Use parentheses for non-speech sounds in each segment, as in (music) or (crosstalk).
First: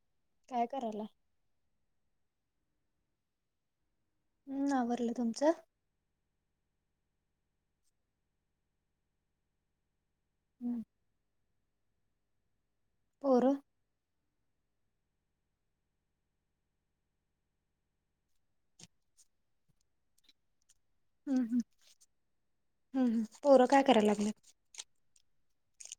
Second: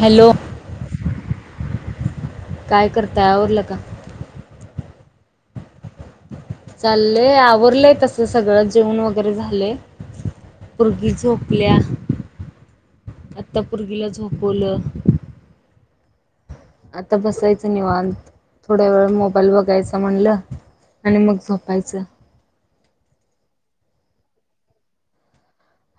Hello काय करायला? काय करताय, आवरलं का? हम् नावरलं तुमचं? चाललंय आवरलंय तस सगळं, जेवण वगैरे झालंय. हम् गी झोपल्या, पोरं आता पुर्गीला झोपवलं. आता बसायचं निवांत, थोड्या वेळ मोबाईल बघायचा म्हणलं आणि मग झोपायचं. हम् हं पोरं काय करायला लागलेत?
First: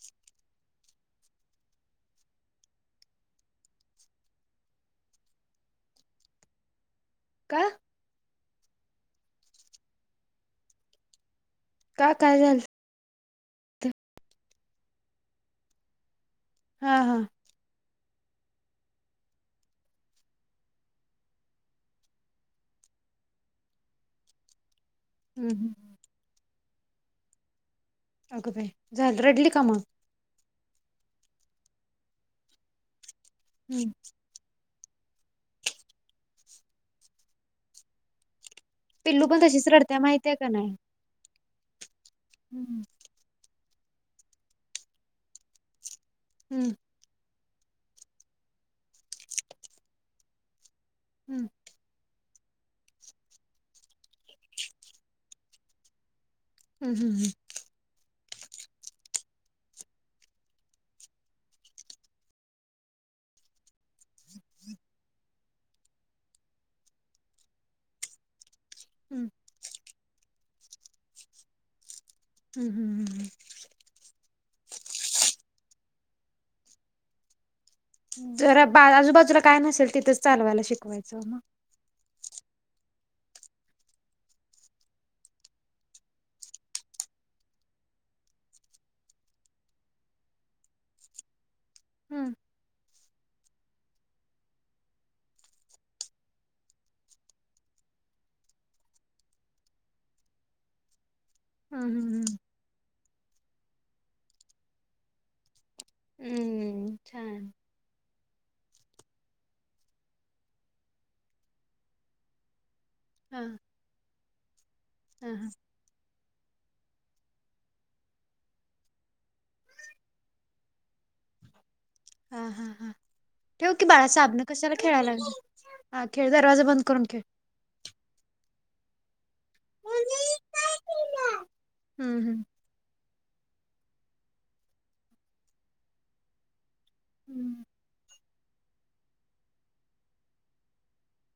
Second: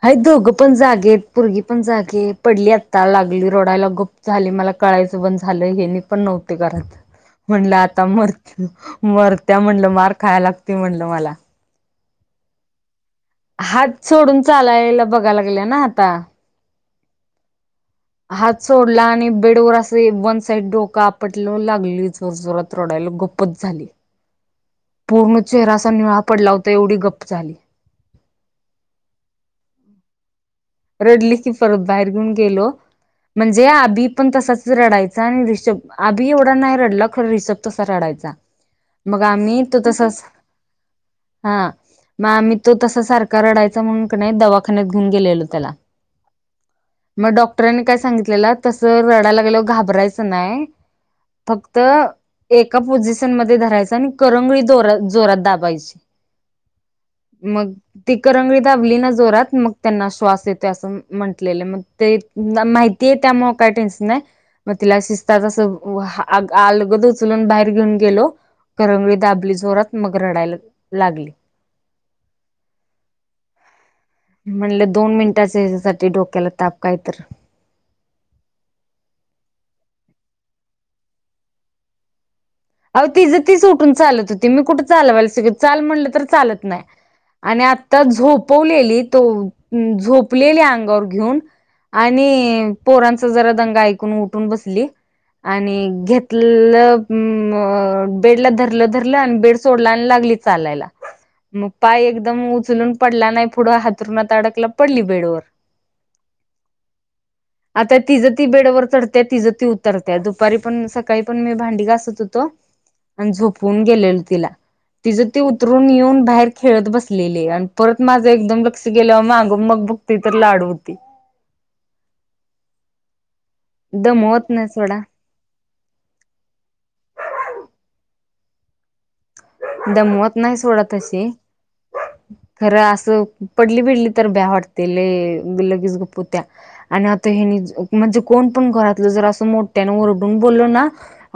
आहे दोघं पण जागेयेत, पोरगी पण जागी, पडली आत्ता लागली रडायला गप झाली मला कळायचं बंद झालं, हे नी पण नव्हते घरात. (inaudible) म्हणलं आता मरत मरत्या म्हणलं मार खायला लागती म्हणलं मला. का काय झालं? हात सोडून चालायला बघायला गेले ना आता लागले ना आता. हा हा हात सोडला आणि बेडवर असं वन साईड डोक आपटलं, लागली जोर जोरात रोडायला गप पच झाली. (inaudible) पूर्ण हम्म चेहरा आसा निळा पडला होता, एवढी गप्प झाली. अग बाई, झालं रडली का मग? रडली की परत बाहेर घेऊन गेलो म्हणजे हम्म आधी पण तसाच रडायचा आणि रिषभ आभी एवढा नाही रडला खरं रिषभ तसा रडायचा. मग पिल्लू पण आम्ही तशीच तो रडत्या तसाच माहिती आहे का नाही? हा मग आम्ही तो हम्म. तसा सारख रडायचा म्हणून की नाही दवाखान्यात घेऊन गेलेलो त्याला. हम्म मग डॉक्टरांनी काय सांगितलेलं तस रडायला लागेल घाबरायचं नाही हम्म फक्त एका पोझिशन मध्ये धरायच आणि करंगळीोर (unintelligible) जोरात दाबायची हम् हम हम्. मग ती करंगडी दाबली ना जोरात मग त्यांना श्वास अस म्हटलेले मग ते माहिती आहे त्यामुळे काय टेन्शन नाही. मग तिला शिस्तात असं अलगद उचलून बाहेर घेऊन गेलो करंगळी हम्म दाबली जोरात मग रडायला लागली हम् हम् हम् हम. म्हणले दोन मिनिटाच्या ह्याच्यासाठी डोक्याला ताप कायतर जरा बाळा आजूबाजूला काय नसेल तिथंच चालवायला शिकवायचं मग अहो तिझं ती उठून चालत होती मी कुठं चालवायला चाल म्हणलं तर चालत नाही. आणि आत्ता झोपवलेली तो झोपलेली अंगावर घेऊन हम्म आणि पोरांचा जरा दंगा ऐकून उठून बसली आणि घेतलं अ बेड ला धरलं धरलं आणि बेड सोडला आणि लागली चालायला मग हम्म पाय हम्म एकदम उचलून पडला नाही पुढं हथरुणात अडकला पडली बेडवर हम्म छान. आता तिजं ती बेडवर चढत्या तिजं ती उतरत्या दुपारी पण सकाळी पण मी भांडी घासत होत आणि हा झोपून गेलेलो तिला तिचं हा ती हा उठून ून येऊन बाहेर खेळत बसलेली आणि परत माझं एकदम लक्ष गेलंवर मागं मग बघते तर लाडू होती. हा हा हा, ठेव की बाळा साहेबनं दमवत नाही कशाला सोडा खेळायला लागल हा खेळ दरवाजा बंद करून खेळ दमवत नाही सोडा तशी हम्म खरं असं पडली भिडली तर ब्या वाटते लगेच गप्पू त्या आणि आता हेनी हम्म म्हणजे कोण पण घरातलं जर असं मोठ्याने ओरडून बोललो ना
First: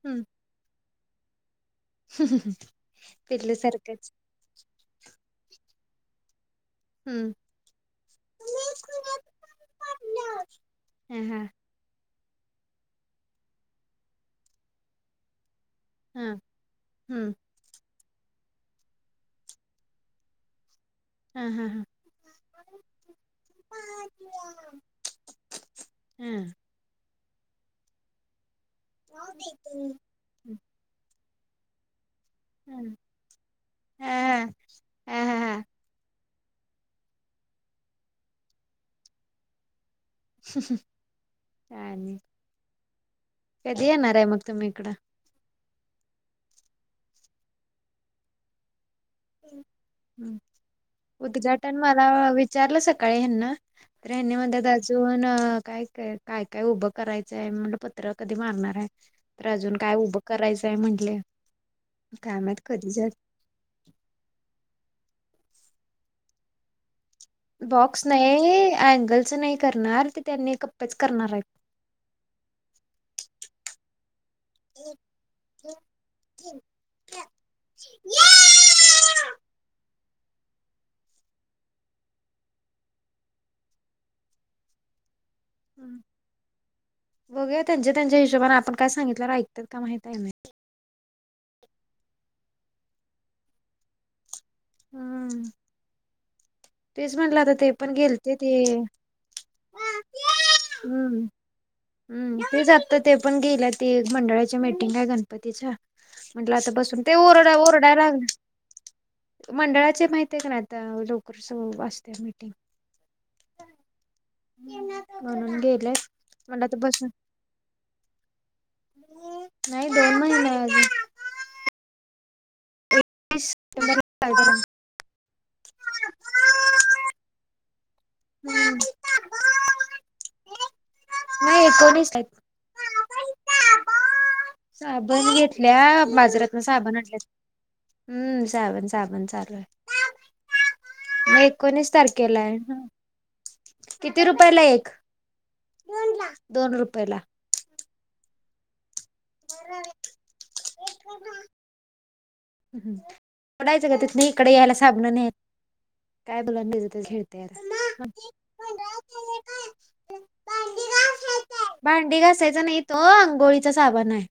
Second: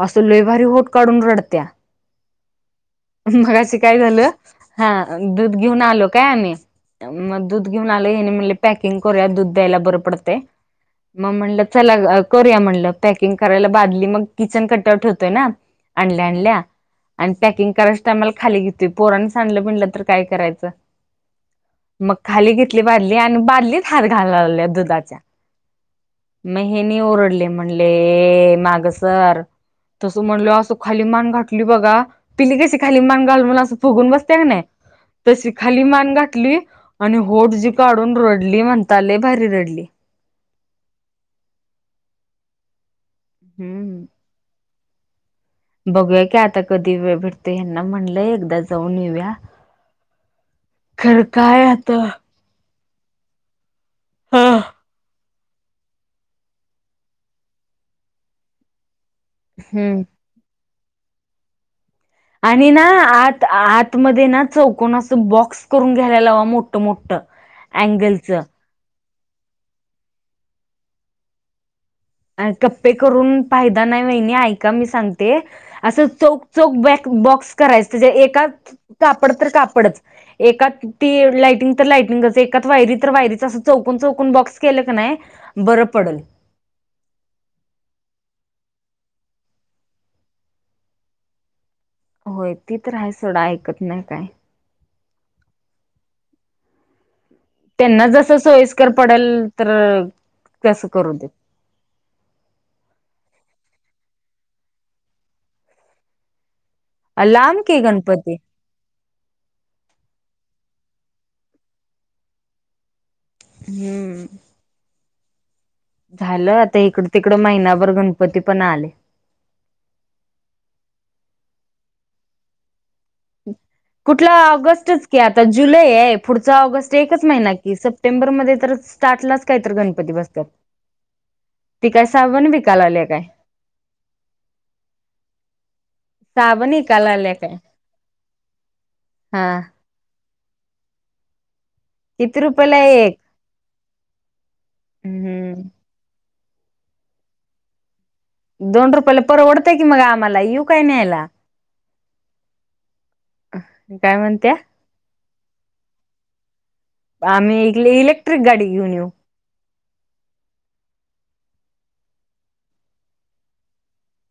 हम्म असं ल भारी होट काढून रडत्या (unintelligible) पिल्लू मगाशी काय सारखंच झालं हा दूध घेऊन आलो काय आम्ही हम्म मग दूध घेऊन आल म्हणले पॅकिंग करूया दूध द्यायला बरं पडते हा हा मग म्हणलं चला करूया म्हणलं पॅकिंग करायला बादली मग किचन कटआउट ठेवतोय ना आणल्या हा आणल्या आणि हम्म पॅकिंग करायच टाईमला खाली येतोय पोरांनी सांडलं बीडल तर काय करायचं हा हा हां मग खाली घेतली बादली आणि बादलीच हात घालला लागल्या दुधाच्या हम हे ओरडले म्हणले माग सरक म्हणल असं खाली मान घटली बघा पिली कशी खाली मांगाल म्हणून असं फुगून बसते का नाही हा हा तशी हा खाली मान गाठली आणि होट जी काढून रडली म्हणताले भारी रडली. हह काय आणि? कधी हम्म. येणार आहे मग तुम्ही इकडं? बघूया की आता कधी वेळ भेटतोय ह्यांना म्हणलंय एकदा जाऊन येऊया. खरं काय उद्घाटन आता मला विचारलं सकाळी ह्यांना तर ह्यानीं हा म्हणत्यात अजून काय काय काय काय उभं करायचंय म्हणलं पत्र कधी मारणार आहे? तर अजून काय हम्म. उभं करायचंय म्हंटले‌. आणि ना आत आतमध्ये ना चौकोन असं बॉक्स करून घ्यायला लावा मोठ मोठमोठं. बॉक्स नाही अँगलच नाही करणार ते त्यांनी कप्पेच करणार आहेत. अ कप्पे करून फायदा नाही वहिनी ऐक मी सांगते अस चौक चौक बॅक बॉक्स करायच त्याच्या एकात कापड तर कापडच. एकात ती लायटिंग तर लायटिंगच एकात वायरी तर वायरीच अस चौकून चौकून बॉक्स केलं क नाही बरं पडलं. बघुया त्यांच्या त्यांच्या हिशोबाने आपण काय सांगितल्यावर ऐकतात का माहित आहे नाही. होय ती तर आहे सोडा ऐकत नाही काय. हम तेच म्हटलं आता ते पण त्यांना गेलते जसं ते सोयीस्कर पडेल तर तसं करू हम्म. देत हम्म तेच आता ते पण गेलं ते मंडळाची मीटिंग आहे गणपतीच्या. म्हटलं आता बसून ते ओरडा लांब की ओरडायला गणपती लागलं. मंडळाचे माहिती आहे का ना आता लवकर सगळं असत मीटिंग. हम्म. म्हणून गेल्यात. झालं आता इकड तिकड महिनाभर गणपती पण आले. नाही दोन महिने अजून. वीस कुठला सप्टेंबरला आहे. ऑगस्टच की आता जुलै आहे पुढचा ऑगस्ट एकच महिना कि सप्टेंबर मध्ये तर च सातलाच काही तर हम्म गणपती बसतात नाही ती काय एकोणीस आहेत. साबण विकाय लागलीया काय? साबण घेत इथल्या बाजाराता न साबण विकायला आणल्यात आल्या काय हम्म साबण साबण चालू हा हाय. म- एकोणीस तारखेला किती हाय. रुपयाला एक किती रुपयाला एक. हम हम. दोन ला दोन रुपये ला. दोन रुपयाला परवडतय की मग आम्हाला येऊ काय न्यायला? परवडायच का काय तिथून इकडे म्हणत्या यायला साबण न्यायला. काय बघा तेच तेच खेळतया‌. आम्ही इलेक्ट्रिक गाडी घेऊन येऊ (unintelligible) भांडी घासायचा नाही तो आंघोळीच साबण हाय.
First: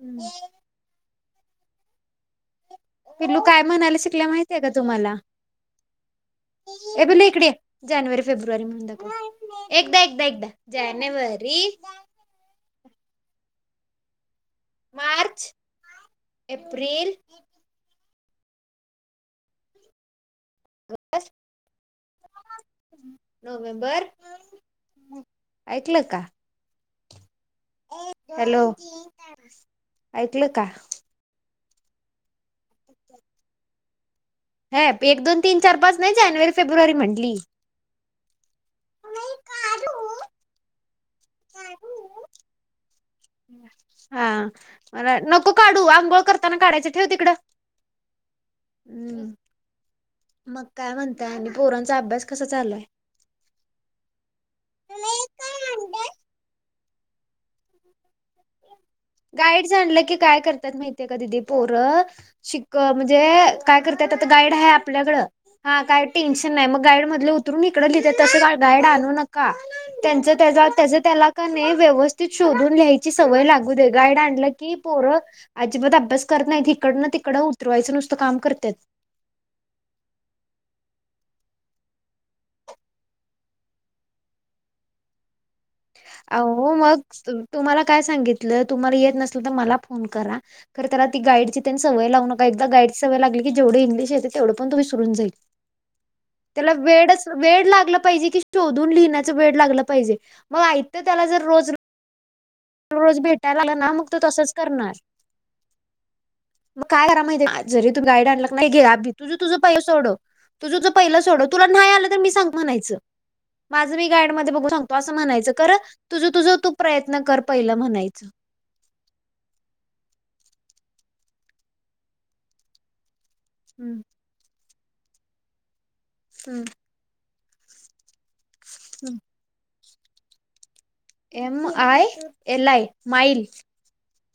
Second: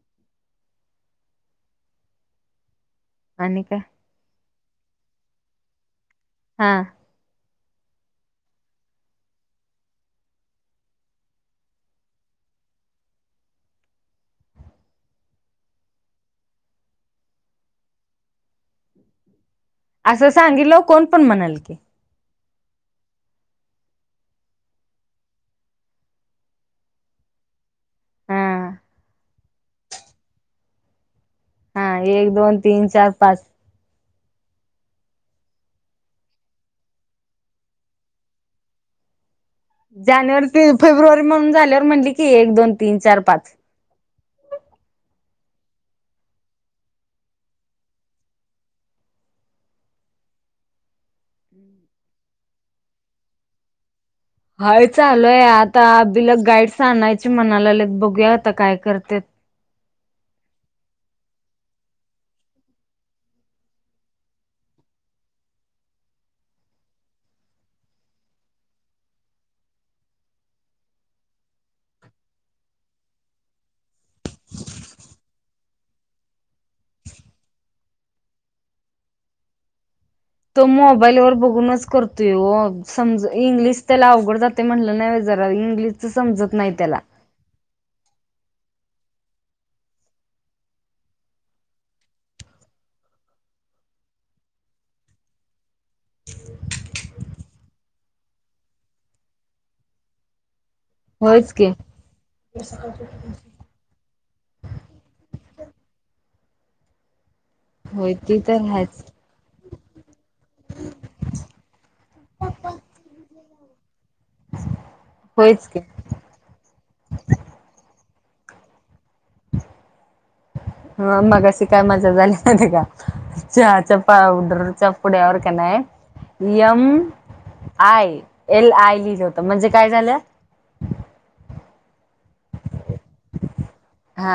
हम्म. पिलू काय म्हणायला शिकलाय माहितय का तुम्हाला हा हे पिल्लू इकडे ये. जानेवारी, फेब्रुवारी म्हणून दाखव एकदा एकदा एकदा जानेवारी मार्च, एप्रिल असं सांगितलंवर कोण पण म्हणलं की. नोव्हेंबर ऐकलं का? हा हॅलो ऐकल का? हा एक, दोन, तीन, चार, पाच ह एक दोन तीन चार पाच नाही जानेवारी, फेब्रुवारी म्हटली जानेवारी ते फेब्रुवारी म्हणून झाल्यावर म्हणली की एक दोन तीन चार पाच हा मला नको, काढू आंघोळ करताना काढायच ठेव तिकडं हम्म मग काय म्हणताय आणि पोरांचा अभ्यास कसा चालू हाय? हय चालूय आता अभिला गाईडस आणायची म्हणा लागल्यात बघूया आता काय करत्यात गाईड्स आणलं की काय करतात माहतीय का दिदी पोरं शिक म्हणजे काय करत्यात आता गाईड आहे आपल्याकडं हा काय टेन्शन नाही मग गाईड मधले उतरून हिकडं लिहित्यात तसं का गाईड आणू नका, त्यांच त्याचा त्याच त्याला का नाही व्यवस्थित शोधून ल्यायची सवय लागू दे गायड आणलं की पोरं. अजिबात अभ्यास करत नाहीत इकडं ना तिकडं उतरवायचं नुसतं काम करत्यात तो मोबाईल वर बघूनच करतोय हो समज इंग्लिश त्याला अवघड जाते म्हटलं नाही होय जरा इंग्लिशच समजत अहो नाही त्याला मग तुम्हाला काय सांगितलं तुम्हाला येत नसल तर मला फोन करा तर त्याला गाईडची त्यां सवय लाऊ नका एकदा का गाईडची सवय लागली की जेवढ इंग्लिश येतंय तेवढं पण तो विसरून जाईल. त्याला वेडच वेड लागला पाहिजे कि शोधून लिहिण्याच वेड लागला पाहिजे मग आयत त्याला जर होयच रोज की रोज भेटायला आला ना मग त तसच करणार मग काय करा माहिती काय जरी तु होय गाईड ती आणला की तर नाही, हायच. घे तुझ तुझ पहिले सोडव तुझं तुझं पहिलं सोडंव तुला नाही आलं तर मी सांगतो म्हणायचं. माझं मी गाईडमध्ये बघून सांगतो असं म्हणायचं होयच खर की तुझं तुझ तू प्रयत्न कर पहिलं म्हणायचं हा मगाशी काय मजा झाली माहितीये का? चहाच्या हम्म पावडरच्या पुड्यावर का नाही यम आय एल आय लिहिलं होतं म्हणजे काय झालं? M I L I mile. हा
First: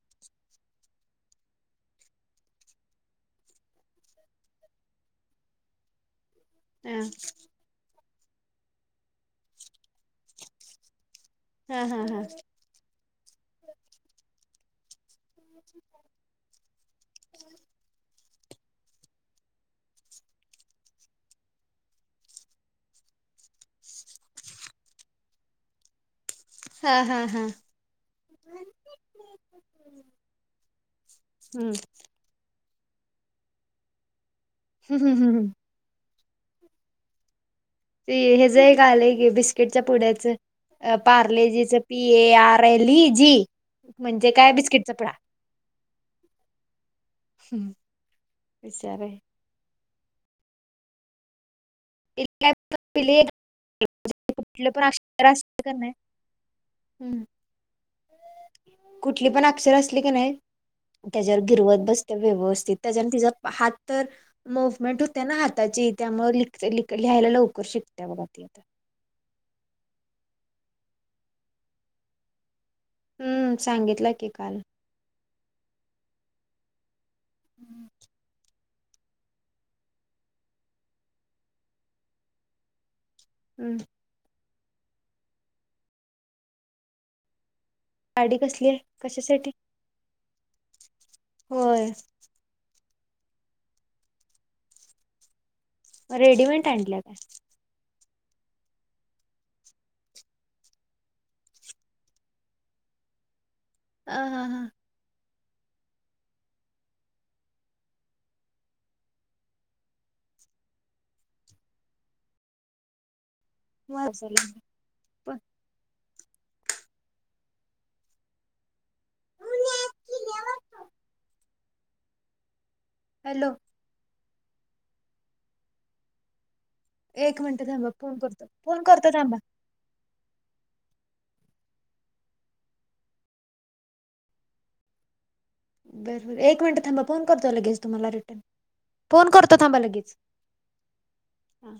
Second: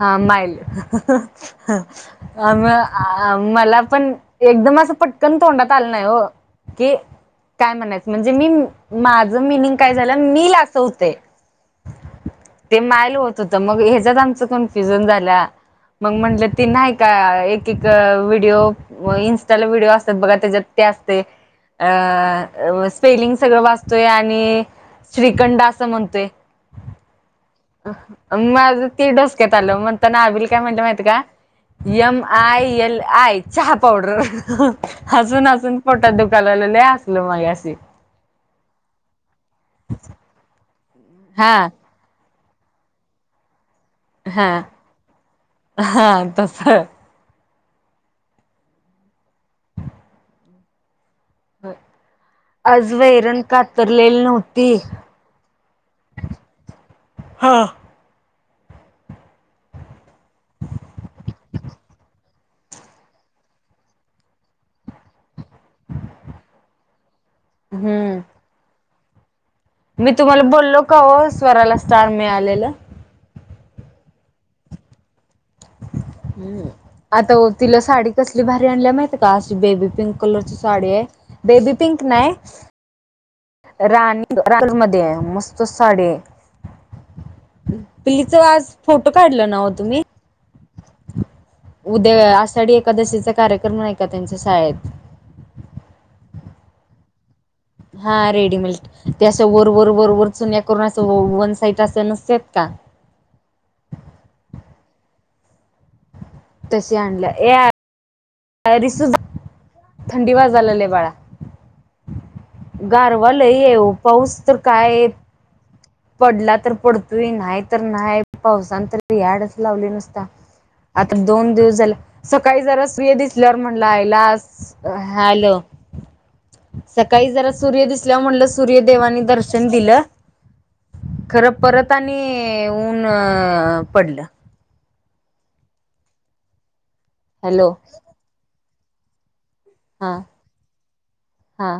हा माईल. अ म मला पण एकदम असं पटकन तोंडात आलं नाही हो की हा काय म्हणायचं म्हणजे मी माझं मिनिंग काय झालं मी ला असवते. हा हा हा... ते मायल होत होत मग ह्याच्यात आमच कन्फ्युजन झाला मग म्हंटलं ते नाही का एक एक व्हिडिओ इंस्टाला व्हिडिओ असतात बघा त्याच्यात ते असत अ स्पेलिंग सगळं वाचतोय आणि श्रीखंड असं म्हणतोय हा हा हा.. माझ ती डोसक्यात आलं म्हणताना नाबल काय म्हणलं माहित का हम्म यम आयएलआय चहा पावडर हम्म हम्म हम्म. हसून हसून पोटात दुखायला लागलं लय हसलो मगाशी ते हेज एक आलंय की बिस्किटच्या पुड्याचं हा पार्लेजीचं पीएआरएलईजी म्हणजे हा काय बिस्किटचापूडा. हा तस. हहम.. बिचारे आज वैरण कातरलेली कुठलं नव्हती पण अक्षर असलं का नाही हम्म. हाआ. कुठली पण अक्षर असली की न्हाई त्याच्यावर गिरवत बस्ते व्यवस्थित. त्याच्याने तिचा हात तर मुव्हमेंट होते्या ना हाताची त्यामुळे लीकते लीक लिहायला लवकर शिकत्या हम्म बघा ती. मी तुम्हाला बोललो काहो स्वराला स्टार मिळालेलं?. हं सांगितलं की काल. अं आता ओ तिला साडी कसली भारी त्यान्ला म्हायती का आज बेबीपिंक कलरची साडिए? बेबीपिंक नाय हम्म राणी रात मधेय मस्त साडीय. साडी पिलीचं कसली वाज आहे फोटो काढलं कशासाठी नावं तुम्ही?. होय उद्या आसाडी एकादशीचा कार्यक्रम न्हाई का त्यांचं साळेत. रेडीमेट आणल्या काय? हा, रेडीमेल्ट. ते असं वर, वर, वर, वर चुन्या करुन, असं वन साईट असं नसत्यात का? हा, हा, हा. तशी आणलं, ये (unintelligible) थंडी वाजालीया बाळा गार वल येवं पाऊस तर कायेत पण पडला तर पडतोय न्हाय त न्हाय पावसानं तर याडच लावलंय नुसता. आता दोन दिवस झाले, सकाळी जरास प्रिये हॅलो दिसल्यावर म्हणल, आयला आज हॅलो, सकाळी एक जरा मिनिटं सूर्य थांबा दिसल्या फोन म्हटलं करतो फोन करतो सूर्यदेवानी थांबा दर्शन दिलं. खरं परत आणि ऊन अ.. पडलं. बरं बर एक मिनिटं थांबा फोन करतो. हॅलो लगेच तुम्हाला रिटर्न फोन करतो थांबा हा लगेच, हा.